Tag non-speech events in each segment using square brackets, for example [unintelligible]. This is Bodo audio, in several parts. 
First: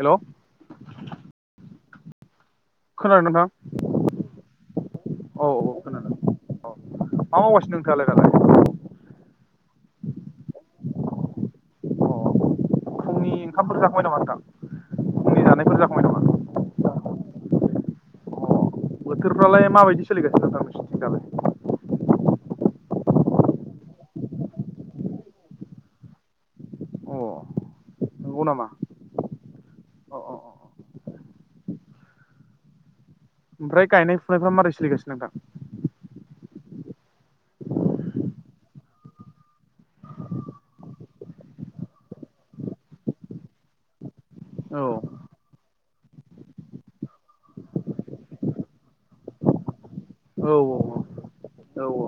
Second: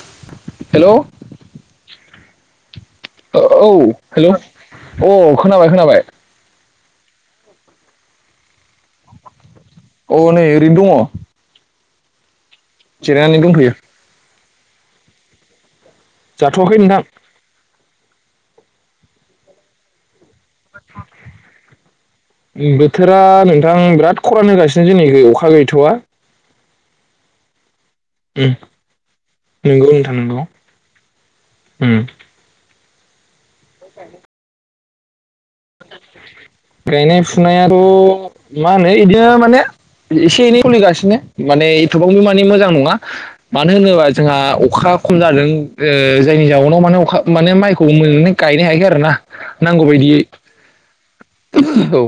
हेल'। हेलौ खोनादों नोंथां औ हेल' औ खोनाबाय खोनाबाय। माबा मावगासिनो नोंथांङालाय दालाय? अ नै ओरैनो दङ। अ फुंनि जिरायनानै दंथ'यो ओंखामफोर जाखांबाय नामा नोंथां फुंनि जानायफोर जाखांबाय नामा? जाथ'वाखै नोंथां। अ बोथोरफ्रालाय माबायदि सोलिगोन? उम्म बे थोरा नोंथां बिराद खरान होगासिनो जोंनि अखा गैथवा अ नंगौ उम नामा? नंगौ नोंथां अ नंगौ अ उम्म। ओमफ्राय गायनाय फुनायफ्रा मारै सोलिगासिनो नोंथां? गायनाय फुनायाथ' मा होनो बिदिनो माने एसे एनै सलिगासिनो माने एथबांबो माने मोजां नङा मानो होनोबा जोंहा औ अखा खम औ जादों ओ जायनि जाउनाव माने अखा माने माइखौ मोने हगायनो हायाखै आरो ना नांगौ बायदियै। औ औ।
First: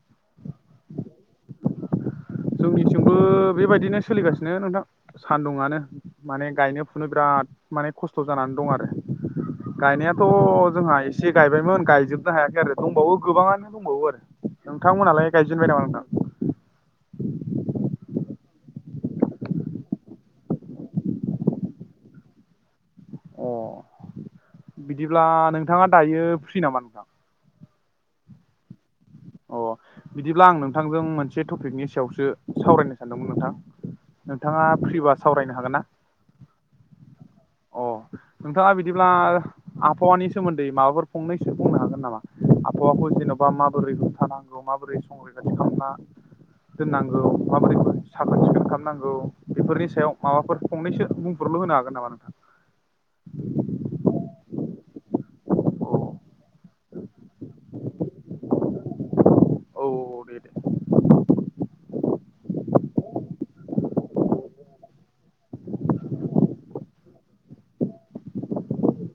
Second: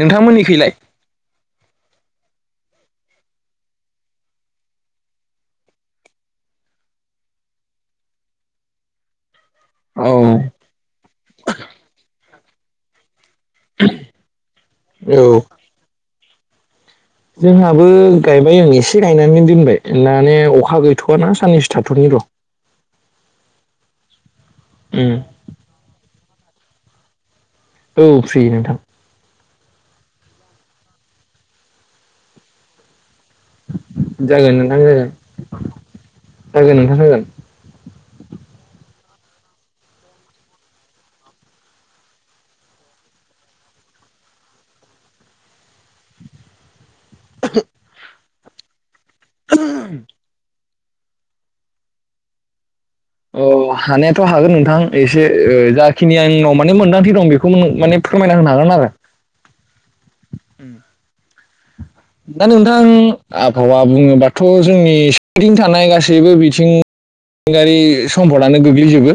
नोंथांमोननिखैलाय? जोंनिथिंबो बेबायदिनो सोलिगासिनो नोंथां सानदुआनो माने गायनो फुनो बिराद माने खस्थ' जाना दं आरो गायनायाथ औ जोंहा एसे गायबायमोन गायजोबनो हायाखै आरो दंबावो गोबाङानो दंबावो आरो नोंथांमोनहालाय औ गायजेनबाय नामा नोंथां? जोंहाबो गायबाय ओ आं एसे गायनानै दोनबाय माने अखा गैथवाना साननैसो थाथ'नि र' अ उम बिदिब्ला नोंथाङा दायो फ्रि नामा नोंथां? औ फ्रि नोंथां। अ बिदिब्ला आं नोंथांजों मोनसे टपिकनि सायावसो सावरायनो नदोंमोन नोंथां जागोन नोंथाङा नोंथां जागोन फ्रिबा सावरायनो हागोन ना? जागोन नोंथां जागोन अ नोंथाङा बिदिब्ला आबहावानि सोमोन्दै माबाफोर फंनैसो बुंनो हागोन नामा? आबहावाखौ जेनबा माबोरै होबथानांगौ माबोरै संरैखाथि खालामना दोननांगौ माबोरैफोर साखोन सिखोन खालामनांगौ बेफोरनि सायाव माबाफोर फंनैसो बुंफोरलु होनो हागोन नामा नोंथां? अ हानायाथ' हागोन नोंथां एसे औ जाखिनि आंनाव माने मोनदांथि दं बेखौ माने फोरमायना होनो हागोन आरो। [inaudible] दे उ दा नोंथां आबहावा बुङोबाथ' जोंनि सोरगिदिं थानाय गासैबो बिथिं मिथिंगायारि सम्पदानो गोग्लैजोबो।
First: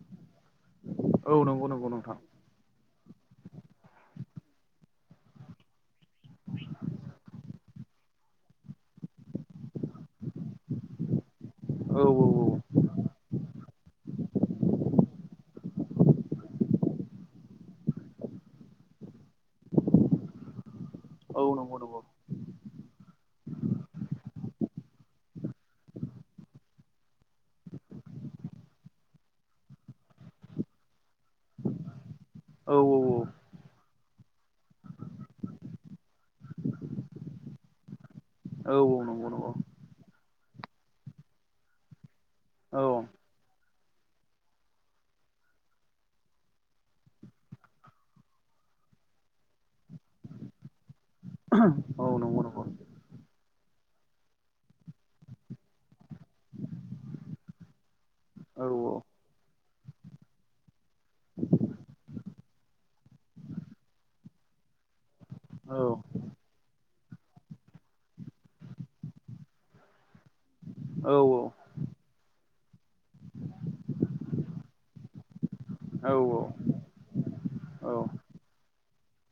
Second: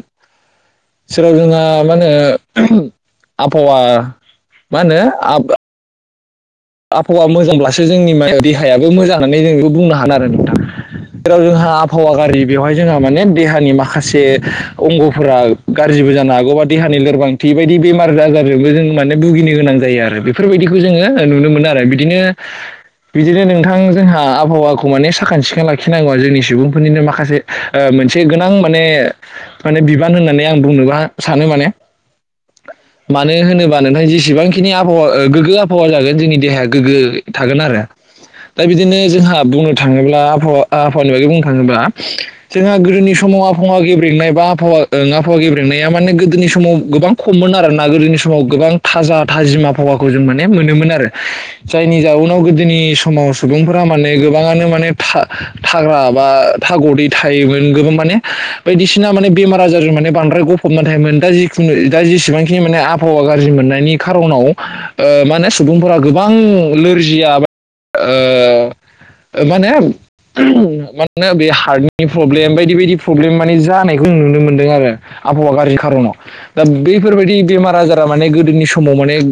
औ जेराव जोंहा नंगौ नंगौ मा नोंथां होनो आबहावा मा होनो आ आबहावा मोजांब्लासो जोंनि मा देहायाबो मोजां होननानै जों बेखौ बुंनो हागोन आरो नोंथां। जेराव जोंहा औ आबहावा गाज्रि बेवहाय जोंहा माने देहानि माखासे अंगफोरा गाज्रि बो जानो हागौबा देहानि लोरबांथि बायदि बेमार आजारजोंबो जों माने भुगिनो गोनां जायो आर बेफोरबायदिखौ जोङो औ नुनो औ मोनो नंगौ आरो नंगौ बिदिनो बिदिनो नोंथां जोंहा आबहावाखौ माने साखोन सिखोन लाखिनांगौआ जोंनि सुबुंफोरनिनो माखासे ओ मोनसे गोनां माने माने बिबान होननानै आं बुंनोबा सानो माने। [inaudible] मानो होनोबा नोंथां जेसेबांखिनि आबहावा गोग्गो आबहावा जागोन जोंनि देहाया गोग्गो थागोन आरो दा औ बिदिनो नंगौ जोंहा नंगौ बुंनो थाङोब्ला आबहावा आबावानि बागै बुंनो थाङोबा जोंहा औ गोदोनि समाव आबहावा गेब्रेनाय बा आबहावाल आ फावा गेब्रेंनाया माने गोदोनि समाव गोबां खममोन आरोना गोदोनि समाव गोबां थाजा थाजिमा हवाखौ जों माने मोनोमोन आरो जायनि औ जाउनाव नंगौ नंगौ गोदोनि समाव सुबुंफोरा माने गोबाङानो माने थाग्रा बा थागदै थायोमोन गोबां माने औ बायदिसिना माने बेमार आजारजों माने बांद्राय गफबनानै थायोमोन दा जिखुनु दाेसेबांखिनि माने आबहावा गाज्रि ज्रि मोन्नायनि खारनाव ओ माहोनो औ सुबुं फोरा गोबां नोरजिया बा ओ मानो औ माने बे हार्टनि नि प्रब्लेम बायदि बायदि प्रब्लेम माने जानायखौ जों नुनो मोनदों आरो आबहावा गाज्रिखौ खारनाव औ दा बैफोरबायदि बेमार औ आजारा माने गोदोनि समाव माने ओ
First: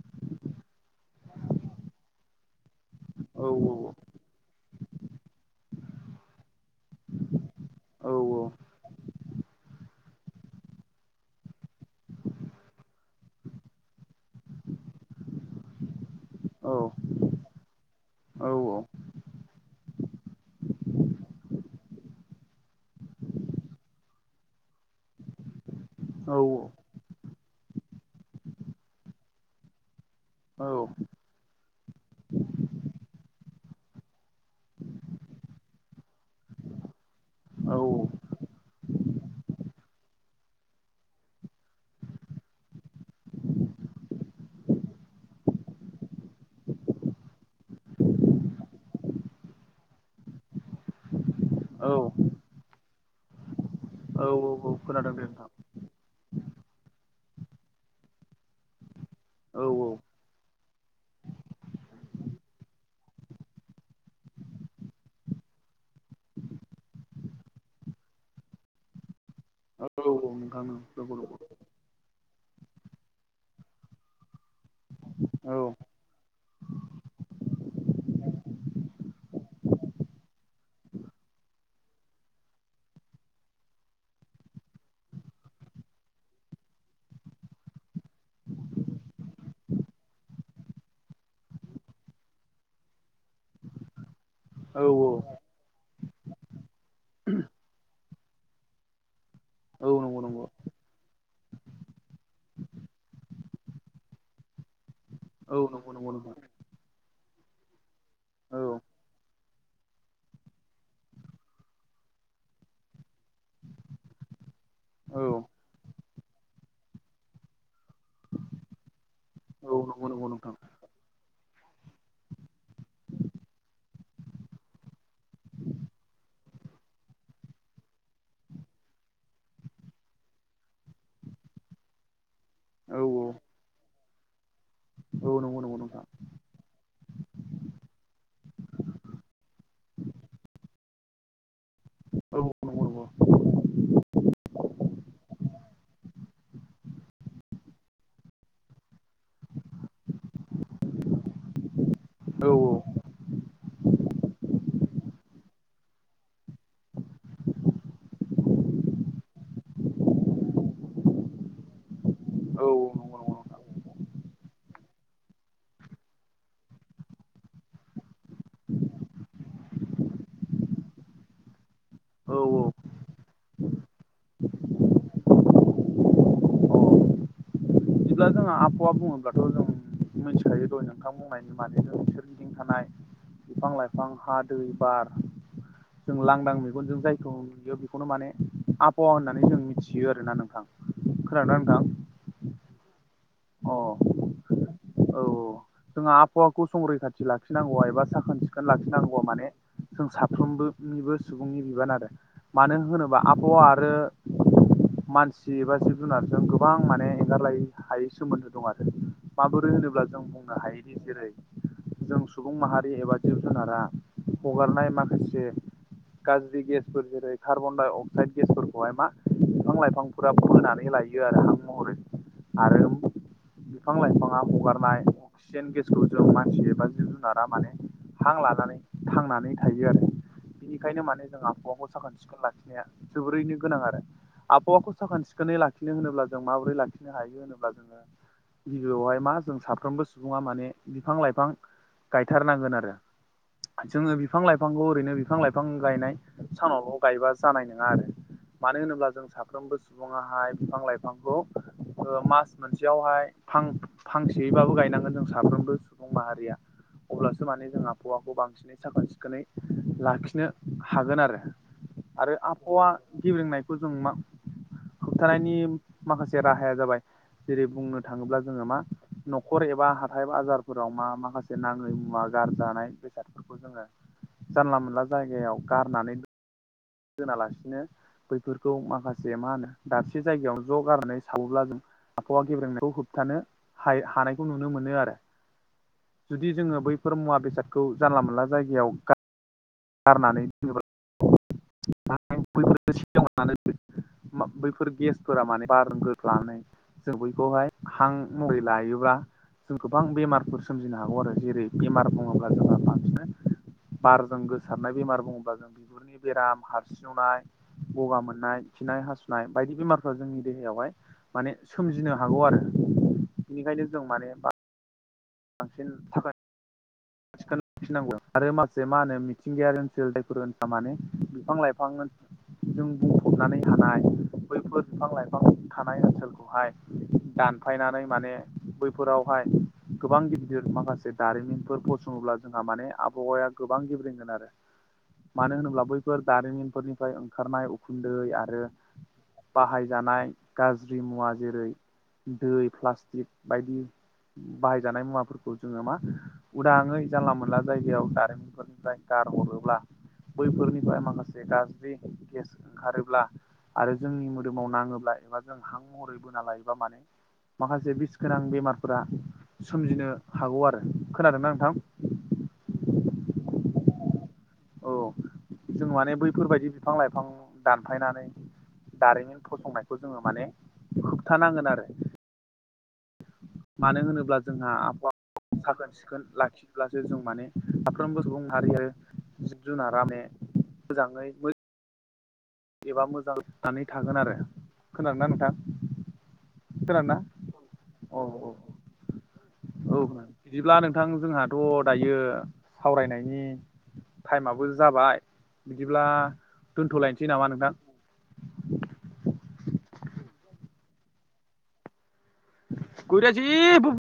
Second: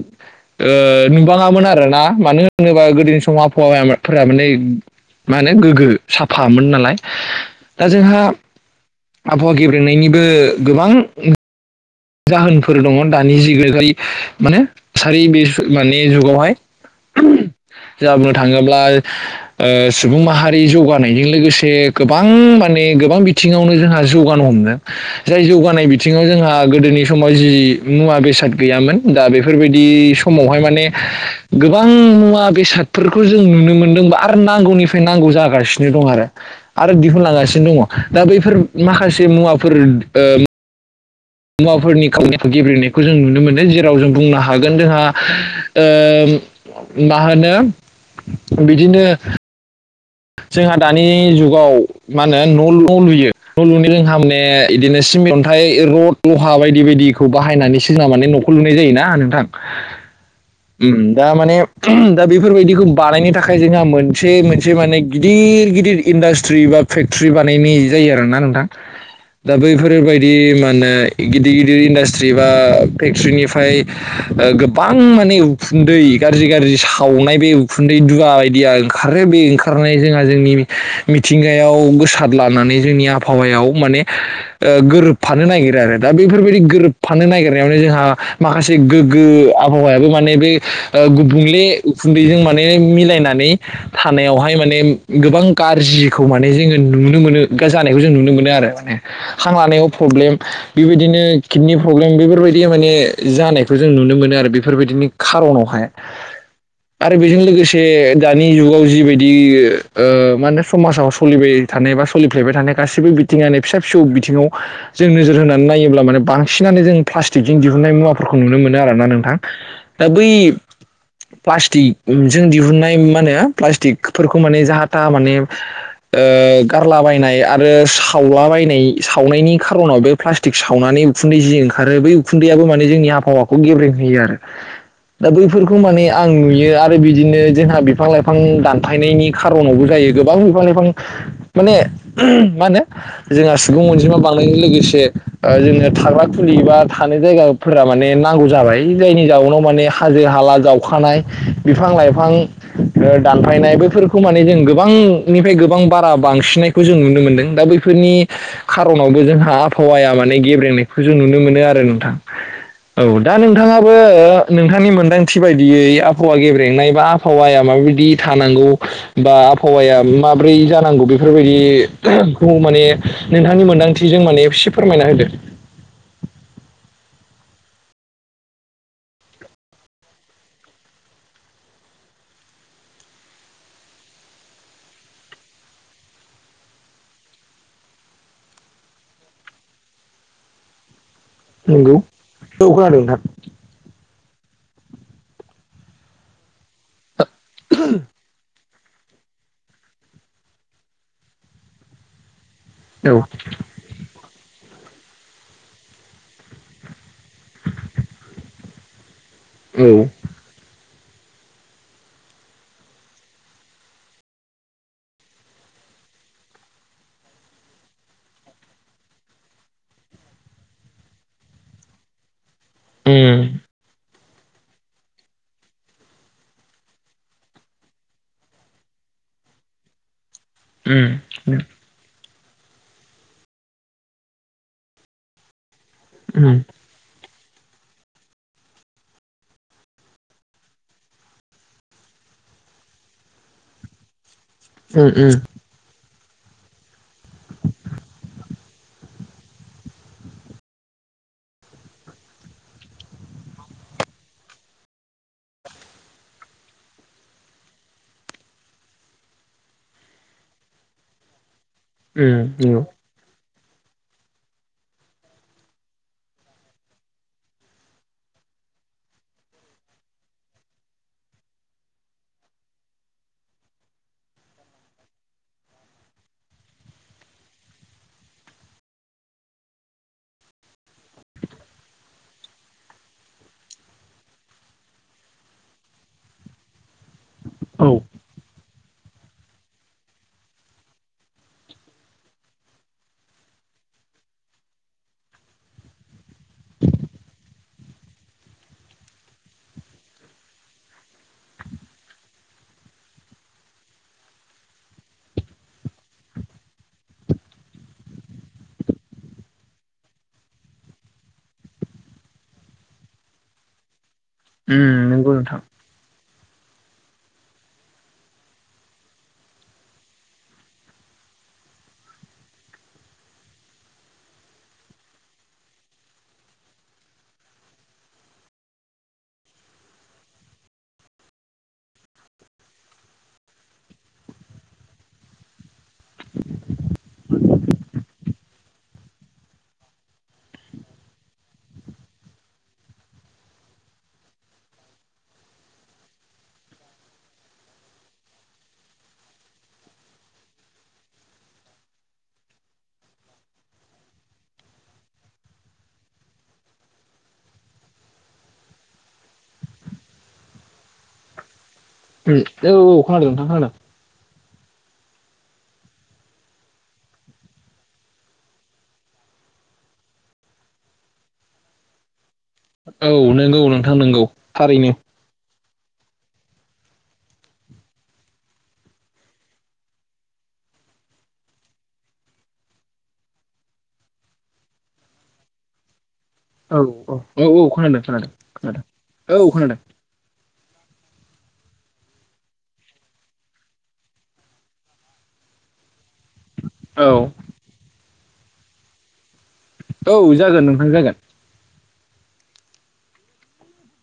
नुबां ङामोन आरोना मानो होनोबा गोदोनि समाव आबहावाया फोरा माने मा होनो गोग्गो साफामोन नालाय दा जोंहा आबहावा गेब्रेनायनिबो गोबां जाहोनफोर दङ दानि जिय माने थासारि बे माने जुगावहाय। [inaudible] जा बुंनो थाङोब्ला ओ सुबुं माहारि जौगानायजों लोगोसे गोबां माने नि गोबां बिथिङावनो जोंहा जौगानो हमदों जाय जौगानाय बिथिङाव जोंहा नि समाव जि मुवा बेसाद गैयामोन दा बेफोरबायदि समावहाय माने गोबां मुवा बेसादफोरखौ जों नुनो मोनदोंब आरो नांगौनिफ्राय नांगौ जागासिनो दं आरो। दिहुनलांगासिनो दङ दा बैफोर माखासे मुवाफोर ओ मुवाफोरनि खामानिखौ गेब्लेनायखौ जों नुनो मोनो जेराव जों बुंनो हागोन जोंहा ओ मा होनो बिदिनो जोंहा दानि जुगाव मा होनो न' न' लुयो। न' लुनि लोंहा माने इदिनो खोनादों दे सिमेन्ट नोंथां अन्थाइ रड लहा बायदि बायदिखौ बाहायनानै सोरोन माने न'खौ लुनाय जायोना नोंथां। औ उम दा माने दा बेफोरबायदिखौ बानायनो थाखाय जोंहा मोनसे मोनसे एसे माने गिदिर गिदिर इन्डास्ट्रि बा फेक्टर्रि बानायनाय जायो आरोना नोंथां। दा औ बैफोरबायदि नोंथां माने नंगौ नंगौ गिदिर गिदिर इडास्ट्रि जि बा फेक्ट्रिनिफ्राय ओ गोबां माने औ उखुन्दै गाज्रि गाज्रि साव संनाय बे उखुन्दै दुवा बायदिया ओंखारो बे खार ओंखारनाय जोंहा जोंनि मिथिंगायाव गोसाद लानानै जोंनि आबहावायाव माने ओ गोरोबफानो नागिरो आरो दा बेफोरबायदि गोरोबफानो नागिरनायावनो जोंहा माखासे गोग्गो आबहावायाबो माने बे ओ गुबुंले उखुन्दैजों माने मिलायनानै थानायाव हाय माने औ औ गोबां गाज्रिखौ माने जोङो नुनो मोनो जानायखौ जों नुनो मोनो आरो माने हां औ लानायाव नंगौ प्रब्लेम नंगौ बेबायदिनो किडनि प्रब्लेम बेफोरबायदि माने जानायखौ जों नुनो मोनो आरो। बेफोरबायदिनि औ खारनावहाय नंगौ नंगौ नोंथां आरो बेजों लोगोसे दानि औ जुगाव जिबायदि बि ओ माने समाजाव सोलिबाय थानाय बा सोलिफ्लायबाय थानाय गासिबो बिथिङानो फिसा फिसौ। थिंङाव जों औ नोजोर होनानै नायोब्ला माने बांसिनानो जों प्लास्टिकजों दिहुननाय मुवाफोरखौ नुनो मोनो आरोना नों। थां औ दा नंगौ बै नंगौ नोंथां प्लास्टिक जों दिहुननाय मा होनो प्लास्टिक फोरखौ माने जाहा थाहा माने ओ गारलाबायनाय आरो सावलाबायनाय सावनायनि खारनाव बे प्लास्टिक सावनानै नि उखुन्दै जि ओंखारो बै उखुन्दैयाबो माने औ जोंनि आबहावाखौ गेब्रेंहोयो आरो। दा औ नंगौ बैफोरखौ नंगौ माने नोंथां आं नुयो आरो बिदिनो जोंहा बिफां लाइफां दान फायनायनि खारनावबो जायो गोबां बिफां लाइफां माने औ मा होनो नंगौ नंगौ जों सुबुं बुं अनजिमा बांनायनायनि लोगोसे ओ जोंनो थाग्रा खुलि बा थानाय जायगाफोरा माने नांगौ जाबाय। जायनि जाउनाव माने हाजो हाला जावखानाय बिफां लाइफां औ ओ फायनाय बेफोरखौ माने जों गोबांनिफ्राय गोबां बारा बांसिननायखौ जों नुनो मोनदों दा बैफोरनि खार'नावबो जोंहा आबहावाया माने गेब्रेंनायखौ जों नुनो मोनो आरो नोंथां। औ नंगौ नंगौ दा नोंथां नोंथाङाबो नोंथांनि मोनदांथि बायदियै आबहावा गेब्रेंनाय बा आबहावाया माबायदि थानांगौ बा आबहावाया माब्रै जानांगौ औ बेफोरबायदिखौ अ माने नोंथांनि मोनदांथिजों माने एबसे फोरमायना होदो। [unintelligible] बिदिब्ला जोंहा आबहावा बुङोब्लाथ' जों मिथिखायो दहाय नोंथां बुंनायनि मादैनो बि सोरगिदिं थानाय बिफां लाइफां हा दै बार। जों लांदां मेगनजों जायखौ नुयो बेखौनो माने आबहावा होननानै जों मिथियो आरोना नोंथां। खोनादोना नोंथां? औ खोनादों नोंथां। औ औ जोंहा आबहावाखौ संरैखाथि लाखिनांगौआ एबा साखोन सिख खोन लाखिनांगौआ माने जों साफ्रोमबोनिबो सुबुंनि बिबान आरो। मानो होनोबा आबहावा आरो मानसि एबा जिब जुनारजों गोबां माने गारलाय हायै सोमोन्दो दं आरो माबोरै होनोब्ला जों बुंनो हायोदि जेरै जों सुबुं माहारि एबा जिब जुनारा हगारनाय माखासे गाज्रि गेसफोर जेरै कार्बनडाय-अक्साइद गेसफोरखौहाय मा बिफां लाइफांफोरा बोनानै ला यो आरो हां महरै आरो बिफां लाइफाङा हगारनाय अक्सिजेन गेसखौ जों मानसि एबा जिब जुनारा माने हां लानानै थांनानै थायो आरो बेनिखायनो माने जों आबहावाखौबो साखोन सिखोन लाखि नाया जोबोरैनो गोनां आरो आबहावाखौ साखोन सिखोनै लाखि नो होनोब्ला जों माबोरै लाखिनो हायो होनोब्ला जोङो गिबियावहाय मा जों साफ्रोमबो सुबुङा माने बिफां लाइफां गायथारनांगोन आरो जोङो बिफां लाइफांखौ ओरैनो बिफां लाइफां गायनाय सानावल' गायबा जानाय नङा आरो मानो होनोब्ला जों साफ्रोमबो सुबुङाहाय बिफां लाइफांखौ मास मोनसेयावहाय फां फांसेयैबाबो गायनांगोन जों साफ्रोमबो सुबुं माहारिया अब्लासो माने जों आबहावाखौ बांसिनै साखोन सिखोनै लाखिनो हागोन आरो आरो आबहावा गेब्रेंनायखौ जों मा होबथानायनि माखासे राहाया जाबाय जेरै बुंनो थाङोब्ला जोङो मा न'खर एबा हाथाय बाजारफोराव मा माखासे नाङै मुवा गारजानाय बेसादफोरखौ जोङो जानला मोनला जायगायाव गारनानै दं। दोनालासिनो बैफोरखौ माखासे मा होनो दाबसे जायगायाव ज' गारनानै साबोब्ला जों आबहावा गेब्रेंनायखौ होबथानो हाय हानायखौ नुनो मोनो आरो जुदि जोङो बैफोर मुवा बेसादखौ जानला मोनला जायगायाव गा गारनानैदोनोब्ला बैफोरखौ सेवनानै दोनदो बैफोर गेसफोरा माने बारगोलानानै जों बैखौहाय हां महै लायोब्ला जों गोबां बेमारफोर सोमजिनो हागौ आरो जेरै बेमार बुङोब्ला जोंहा बांसिन बार जों गोस सारनाय बेमार बुङोब्ला जों बिगुरनि बेराम हारसिवनाय गगा मोननाय खिनाय हासुनाय बायदि बायदि बेमार जोंनि देहायावहाय माने सोमजिनो हागौ आरो बेनिखायनो जों माने नंगौ बांसिन थाखाय खोनिनांगौ आरो माखासे मा होनो मिथिंगायारि ओनसोल दैफोर ओनसोल माने बिफां लाइफां ओन जों बुंफबनानै थानाय बैफोर बिफां लाइफां थानाय ओनसोलखौहाय दानफायनानै माने बैफोरावहाय गोबां गिदिर माखासे दारिमिनफोर फसङोब्ला जोंहा माने आबहावाया गोबां गेब्रेंगोन आरो मानो होनोब्ला बैफोर दारिमिनफोरनिफ्राय ओंखारनाय उखुन्दै आरो बाहायजानाय गाज्रि मुवा जेरै दै प्लास्टिक बायदि बाहायजानाय मुवाफोरखौ जोङो मा उदाङै जानला मोनला जायगायाव कारेन्टफोरनिफ्राय गारहरो ब्ला बैफोरनिफ्राय माखासे गाज्रि गेस ओंखारोब्ला आरो जोंनि मोदोमाव नाङोब्ला एबा जों हां महरै बोना लायोबा माने माखासे बिस गोनां बेमारफोरा सोमजिनो हागौ आरो खोनादोंना नोंथां? औ औ खोनादों नोंथां खोनादों औ औ जों माने बैफोरबायदि बिफां लाइफां दानफायनानै दारिमिन फसंनायखौ जोङो माने होबथानांगोन आरो औ नोंगौ नोंथां मानो नोंगौ होनोब्ला जोंहा थारैनो आबहावा साखोन सिखोन लाखिब्लासो जों माने साफ्रोमबो सुबुं माहारि आरो जिब-जुनारा ने मोजाङै मै एबा मोजांनानै थागोन आरो खोनादोंना नोंथां? औ खोनादोंना औ औ औ खोनादों औ खोनादों खोनादों औ खोनादों औ खोनादों। बिदिब्ला नोंथां जोंहाथ' दायो सावरायनायनि टाइमाबो जाबाय बिदिब्ला औ दोन्थ'लायनोसै [unintelligible] औ जागोन नोंथां जागोन। गुरु जि बुब